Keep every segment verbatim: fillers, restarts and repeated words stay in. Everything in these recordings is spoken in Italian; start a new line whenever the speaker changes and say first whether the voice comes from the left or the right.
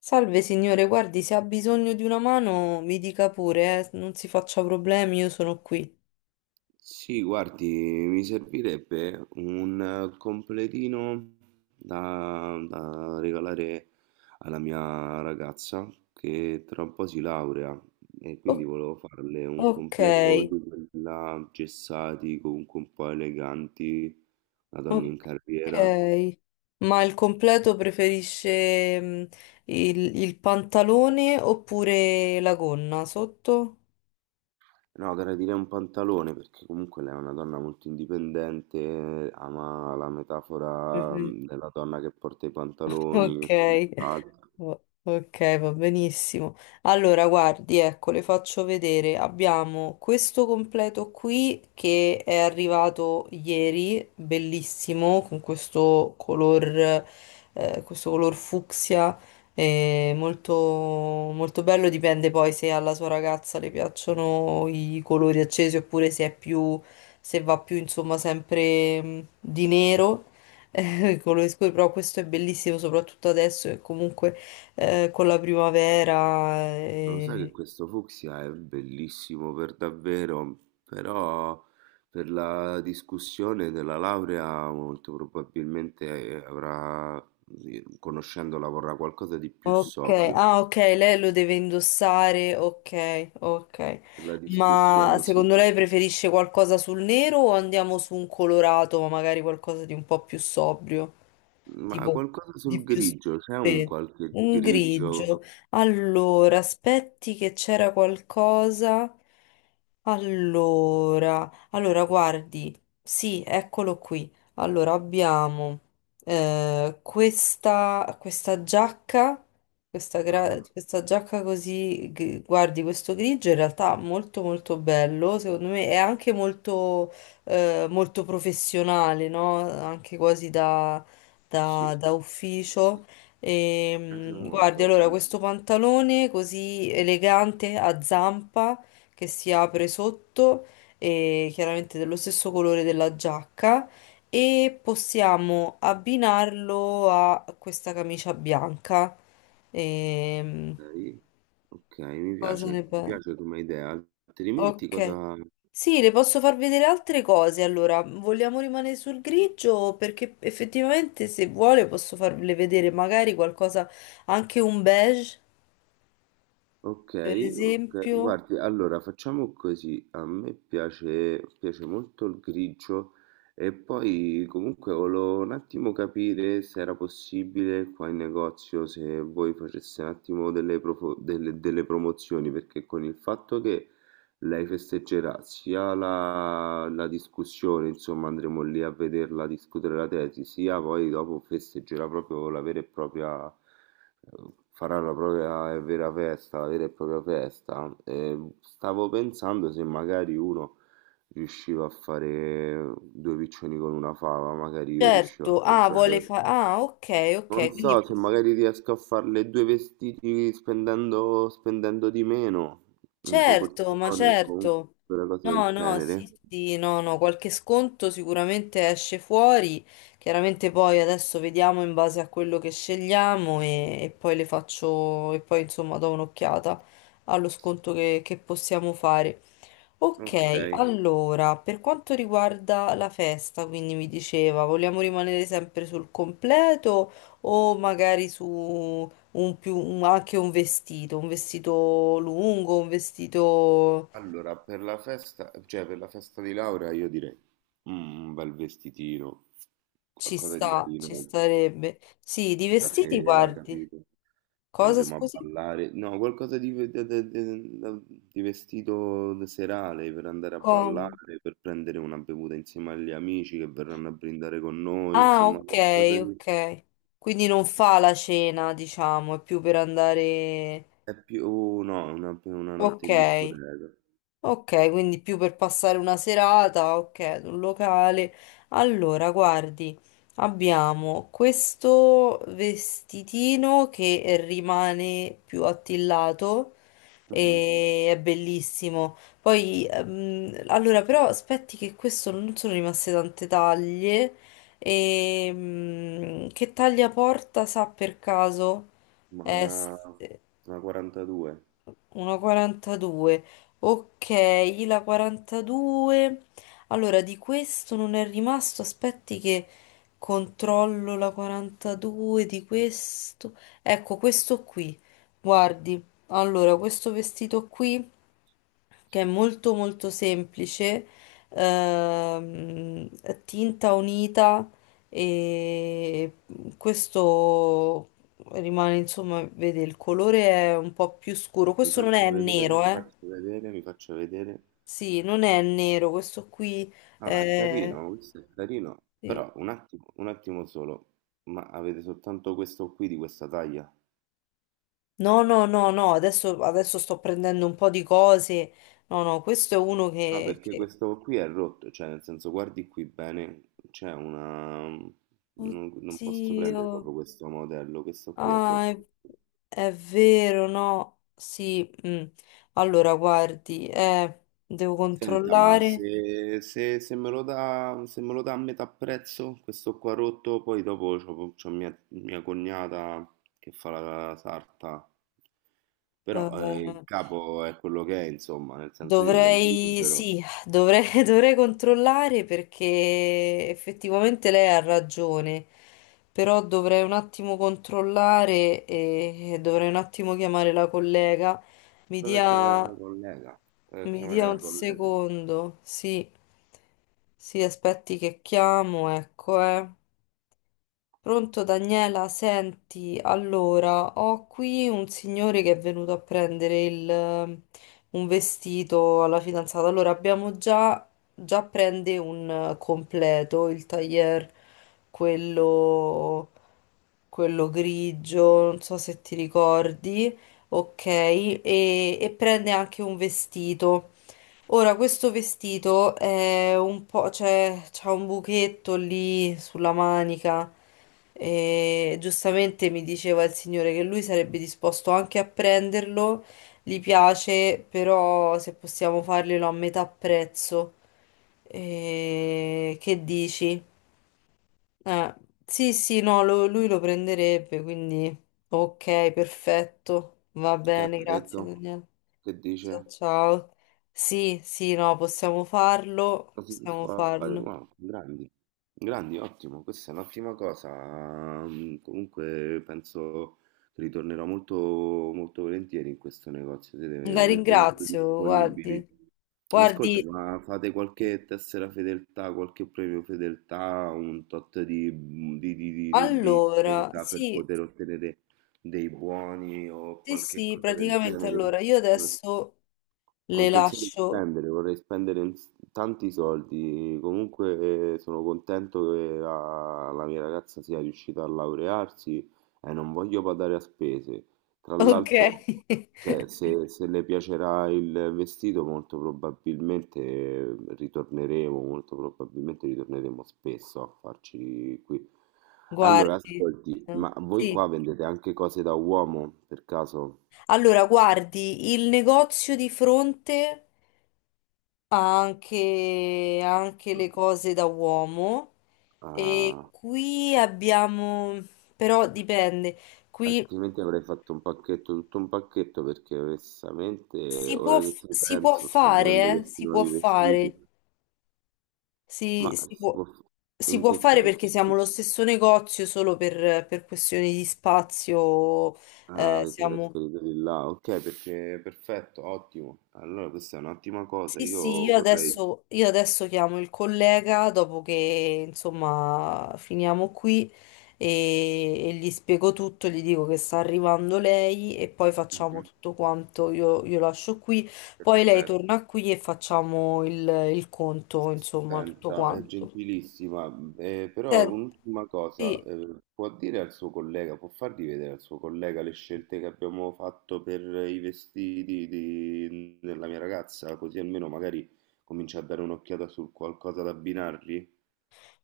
left: Salve signore, guardi, se ha bisogno di una mano mi dica pure, eh, non si faccia problemi, io sono qui.
right: Sì, guardi, mi servirebbe un eh, completino da, da regalare alla mia ragazza che tra un po' si laurea e quindi
left: O-
right: volevo farle un
left: ok,
right: completo di quella gessati, comunque un po' eleganti, una donna in carriera.
left: ok. Ma il completo preferisce mm, il, il pantalone oppure la gonna sotto?
right: No, gradirei un pantalone perché comunque lei è una donna molto indipendente, ama la metafora
left: Mhm.
right: mm, della donna che porta i pantaloni e
left: Ok.
right: quant'altro.
left: O- Ok, va benissimo. Allora, guardi, ecco, le faccio vedere. Abbiamo questo completo qui che è arrivato ieri, bellissimo, con questo color, eh, questo color fucsia, eh, molto, molto bello. Dipende poi se alla sua ragazza le piacciono i colori accesi oppure se è più, se va più, insomma, sempre mh, di nero. Eh, i colori scuri, però questo è bellissimo soprattutto adesso che comunque eh, con la primavera.
right: Lo sai che
left: Eh.
right: questo fucsia è bellissimo per davvero, però per la discussione della laurea molto probabilmente eh, avrà, sì, conoscendola, vorrà qualcosa di più
left: Ok,
right: sobrio.
left: ah ok, lei lo deve indossare, ok, ok.
right: Per la
left: Ma
right: discussione, sì.
left: secondo lei preferisce qualcosa sul nero o andiamo su un colorato, ma magari qualcosa di un po' più sobrio?
right: Ma
left: Tipo
right: qualcosa
left: di
right: sul
left: più
right: grigio, c'è un
left: spe-
right: qualche
left: un grigio.
right: grigio?
left: Allora, aspetti che c'era qualcosa. Allora, allora guardi, sì, eccolo qui. Allora abbiamo Eh, questa, questa giacca, questa, gra- Mm.
right: Ah,
left: questa giacca così, gri- guardi, questo grigio in realtà molto molto bello, secondo me è anche molto, eh, molto professionale, no? Anche quasi da,
right: sì,
left: da- da
right: sì,
left: ufficio.
right: mi
left: E,
right: piace
left: mm, guardi,
right: molto.
left: allora, questo pantalone così elegante a zampa che si apre sotto e chiaramente dello stesso colore della giacca e possiamo abbinarlo a questa camicia bianca. Ehm,
right: Ok, ok, mi
left: cosa ne
right: piace, mi
left: pensi?
right: piace come idea. Altrimenti
left: Ok.
right: cosa...
left: Sì, le posso far vedere altre cose. Allora, vogliamo rimanere sul grigio? Perché effettivamente, se vuole, posso farle vedere magari qualcosa, anche un beige,
right: Ok,
left: per
right: ok.
left: esempio.
right: Guardi, allora facciamo così. A me piace, piace molto il grigio e poi comunque volevo un attimo capire se era possibile qua in negozio se voi faceste un attimo delle, profo- delle- delle promozioni, perché con il fatto che lei festeggerà sia la, la discussione, insomma, andremo lì a vederla discutere la tesi, sia poi dopo festeggerà proprio la vera e propria, eh, farà la propria e vera festa, la vera e propria festa. E stavo pensando se magari uno riusciva a fare due piccioni con una fava, magari io riuscivo a
left: Certo, ah, vuole
right: comprare.
left: fare... Ah, ok, ok,
right: Non so
left: quindi...
right: se magari riesco a farle due vestiti spendendo, spendendo di meno in
left: Certo, ma
right: proporzione o comunque
left: certo.
right: una cosa
left: No,
right: del
left: no, sì,
right: genere.
left: sì, no, no, qualche sconto sicuramente esce fuori. Chiaramente poi adesso vediamo in base a quello che scegliamo e, e poi le faccio e poi insomma do un'occhiata allo sconto che, che possiamo fare.
right: Ok,
left: Ok, allora, per quanto riguarda la festa, quindi mi diceva, vogliamo rimanere sempre sul completo o magari su un più, un- anche un vestito, un vestito lungo, un vestito
right: allora per la festa, cioè per la festa di laurea io direi mm, un bel vestitino,
left: ci
right: qualcosa di
left: sta, ci
right: carino.
left: starebbe. Sì, di vestiti
right: Stasera,
left: guardi.
right: capito?
left: Cosa,
right: Andremo a
left: scusi?
right: ballare. No, qualcosa di, ve- de- de- de- da- di vestito serale per andare a
left: Com-
right: ballare, per prendere una bevuta insieme agli amici che verranno a brindare con noi,
left: Ah,
right: insomma,
left: ok,
right: qualcosa di...
left: ok. Quindi non fa la cena, diciamo, è più per andare...
right: È più, oh, no, una, una notte
left: Ok.
right: in discoteca.
left: Ok, quindi più per passare una serata, ok, ad un locale. Allora, guardi, abbiamo questo vestitino che rimane più attillato
right: Mhm.
left: e è bellissimo. Poi, ehm, allora, però aspetti che questo non sono rimaste tante taglie. E, mm, che taglia porta, sa per caso?
right: Ma
left: È
right: una, una quarantadue.
left: uno virgola quarantadue. Ok, la quarantadue. Allora, di questo non è rimasto. Aspetti che controllo la quarantadue di questo. Ecco, questo qui. Guardi. Allora, questo vestito qui che è molto molto semplice, ehm, tinta unita e questo rimane, insomma, vede il colore è un po' più scuro.
right: Mi
left: Questo non è
right: faccio vedere,
left: nero,
right: mi
left: eh?
right: faccio vedere, mi faccio vedere.
left: Sì, non è nero, questo qui
right: No, ma è
left: è...
right: carino, questo è carino.
left: sì.
right: Però un attimo, un attimo solo. Ma avete soltanto questo qui di questa taglia?
left: No, no, no, no, adesso, adesso sto prendendo un po' di cose. No, no, questo è uno
right: No,
left: che...
right: perché
left: che-
right: questo qui è rotto, cioè nel senso guardi qui bene, c'è una... Non, non posso prendere
left: Oddio.
right: proprio questo modello, questo qui è
left: Ah, è,
right: rotto.
left: è vero, no? Sì, mm. Allora, guardi, eh, devo
right: Senta, ma
left: controllare.
right: se, se- se me lo dà, se me lo dà a metà prezzo, questo qua rotto, poi dopo c'ho, c'ho mia, mia cognata che fa la sarta, però eh, il
left: eh,
right: capo è quello che è, insomma, nel senso io ve ne
left: dovrei,
right: libero.
left: sì, dovrei, dovrei controllare perché effettivamente lei ha ragione, però dovrei un attimo controllare e, e dovrei un attimo chiamare la collega. Mi
right: Provo a chiamare la
left: dia,
right: collega, provo a
left: mi
right: chiamare
left: dia
right: la
left: un
right: collega.
left: secondo, sì, sì, aspetti che chiamo, ecco, eh. Pronto Daniela, senti, allora ho qui un signore che è venuto a prendere il- ehm, un vestito alla fidanzata. Allora abbiamo già, già prende un eh, completo, il tailleur, quello, quello grigio, non so se ti ricordi, ok, e, e prende anche un vestito. Ora, questo vestito è un po', cioè, c'ha un buchetto lì sulla manica e giustamente mi diceva il signore che lui sarebbe disposto anche a prenderlo, gli piace, però se possiamo farglielo a metà prezzo. E che dici? Eh, sì, sì, no, lo- lui lo prenderebbe, quindi ok, perfetto, va
right: Che ha
left: bene, grazie
right: detto?
left: Daniele.
right: Che
left: Ciao,
right: dice?
left: ciao. Sì, sì, no, possiamo farlo,
right: Cosa si
left: possiamo
right: può fare?
left: farlo.
right: Wow, grandi, grandi, ottimo. Questa è un'ottima cosa. Mm, Comunque penso che ritornerò molto, molto volentieri in questo negozio. Siete
left: La
right: veramente molto
left: ringrazio,
right: disponibili.
left: guardi.
right: Ma ascolta,
left: Guardi,
right: ma fate qualche tessera fedeltà, qualche premio fedeltà, un tot di, di, di, di, di- di
left: allora,
right: spesa per
left: sì,
right: poter ottenere dei buoni o
left: sì,
right: qualche
left: sì,
right: cosa del
left: praticamente
right: genere?
left: allora, io adesso
right: Ho
left: le
right: intenzione di
left: lascio,
right: spendere, vorrei spendere in s- tanti soldi. Comunque eh, sono contento che la, la mia ragazza sia riuscita a laurearsi e non voglio badare a spese. Tra
left: ok?
right: l'altro, cioè, se, se le piacerà il vestito, molto probabilmente eh, ritorneremo, molto probabilmente ritorneremo spesso a farci qui. Allora,
left: Guardi,
right: ascolti,
left: eh,
right: ma voi
left: sì.
right: qua vendete anche cose da uomo, per caso?
left: Allora, guardi, il negozio di fronte... anche, anche le cose da uomo. E
right: Ah,
left: qui abbiamo, però dipende, qui
right: altrimenti avrei fatto un pacchetto, tutto un pacchetto, perché onestamente,
left: si può,
right: ora che
left: f-
right: ci
left: si può
right: penso, sto vedendo
left: fare, eh?
right: questi
left: Si può
right: nuovi vestiti,
left: fare,
right: ma
left: si, si
right: si
left: può,
right: può... f-
left: si
right: in
left: può
right: che
left: fare perché
right: senso?
left: siamo lo stesso negozio, solo per, per questioni di spazio,
right: Ah,
left: eh,
right: avete
left: siamo...
right: trasferito di là, ok, perché perfetto, ottimo. Allora questa è un'ottima cosa,
left: Sì, sì,
right: io
left: io
right: vorrei...
left: adesso, io adesso chiamo il collega dopo che insomma finiamo qui e, e gli spiego tutto, gli dico che sta arrivando lei e poi facciamo
right: Mhm,
left: tutto quanto, io, io lascio qui, poi lei
right: perfetto.
left: torna qui e facciamo il, il conto, insomma, tutto
right: Senta, è
left: quanto.
right: gentilissima, eh, però
left: Sen-
right: un'ultima cosa,
left: Sì.
right: eh, può dire al suo collega, può fargli vedere al suo collega le scelte che abbiamo fatto per i vestiti di- della mia ragazza, così almeno magari comincia a dare un'occhiata su qualcosa da abbinargli?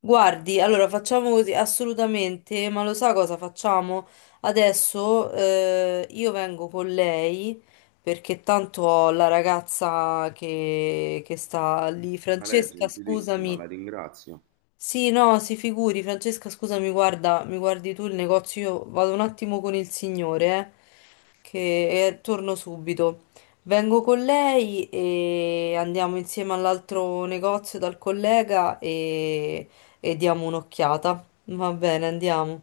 left: Guardi, allora facciamo così, assolutamente, ma lo sa cosa facciamo? Adesso eh, io vengo con lei perché tanto ho la ragazza che, che sta lì,
right: Ma lei è
left: Francesca,
right: gentilissima,
left: scusami,
right: la ringrazio.
left: sì, no, si figuri, Francesca, scusami, guarda, mi guardi tu il negozio, io vado un attimo con il signore, eh, che e torno subito. Vengo con lei e andiamo insieme all'altro negozio dal collega e, e diamo un'occhiata. Va bene, andiamo.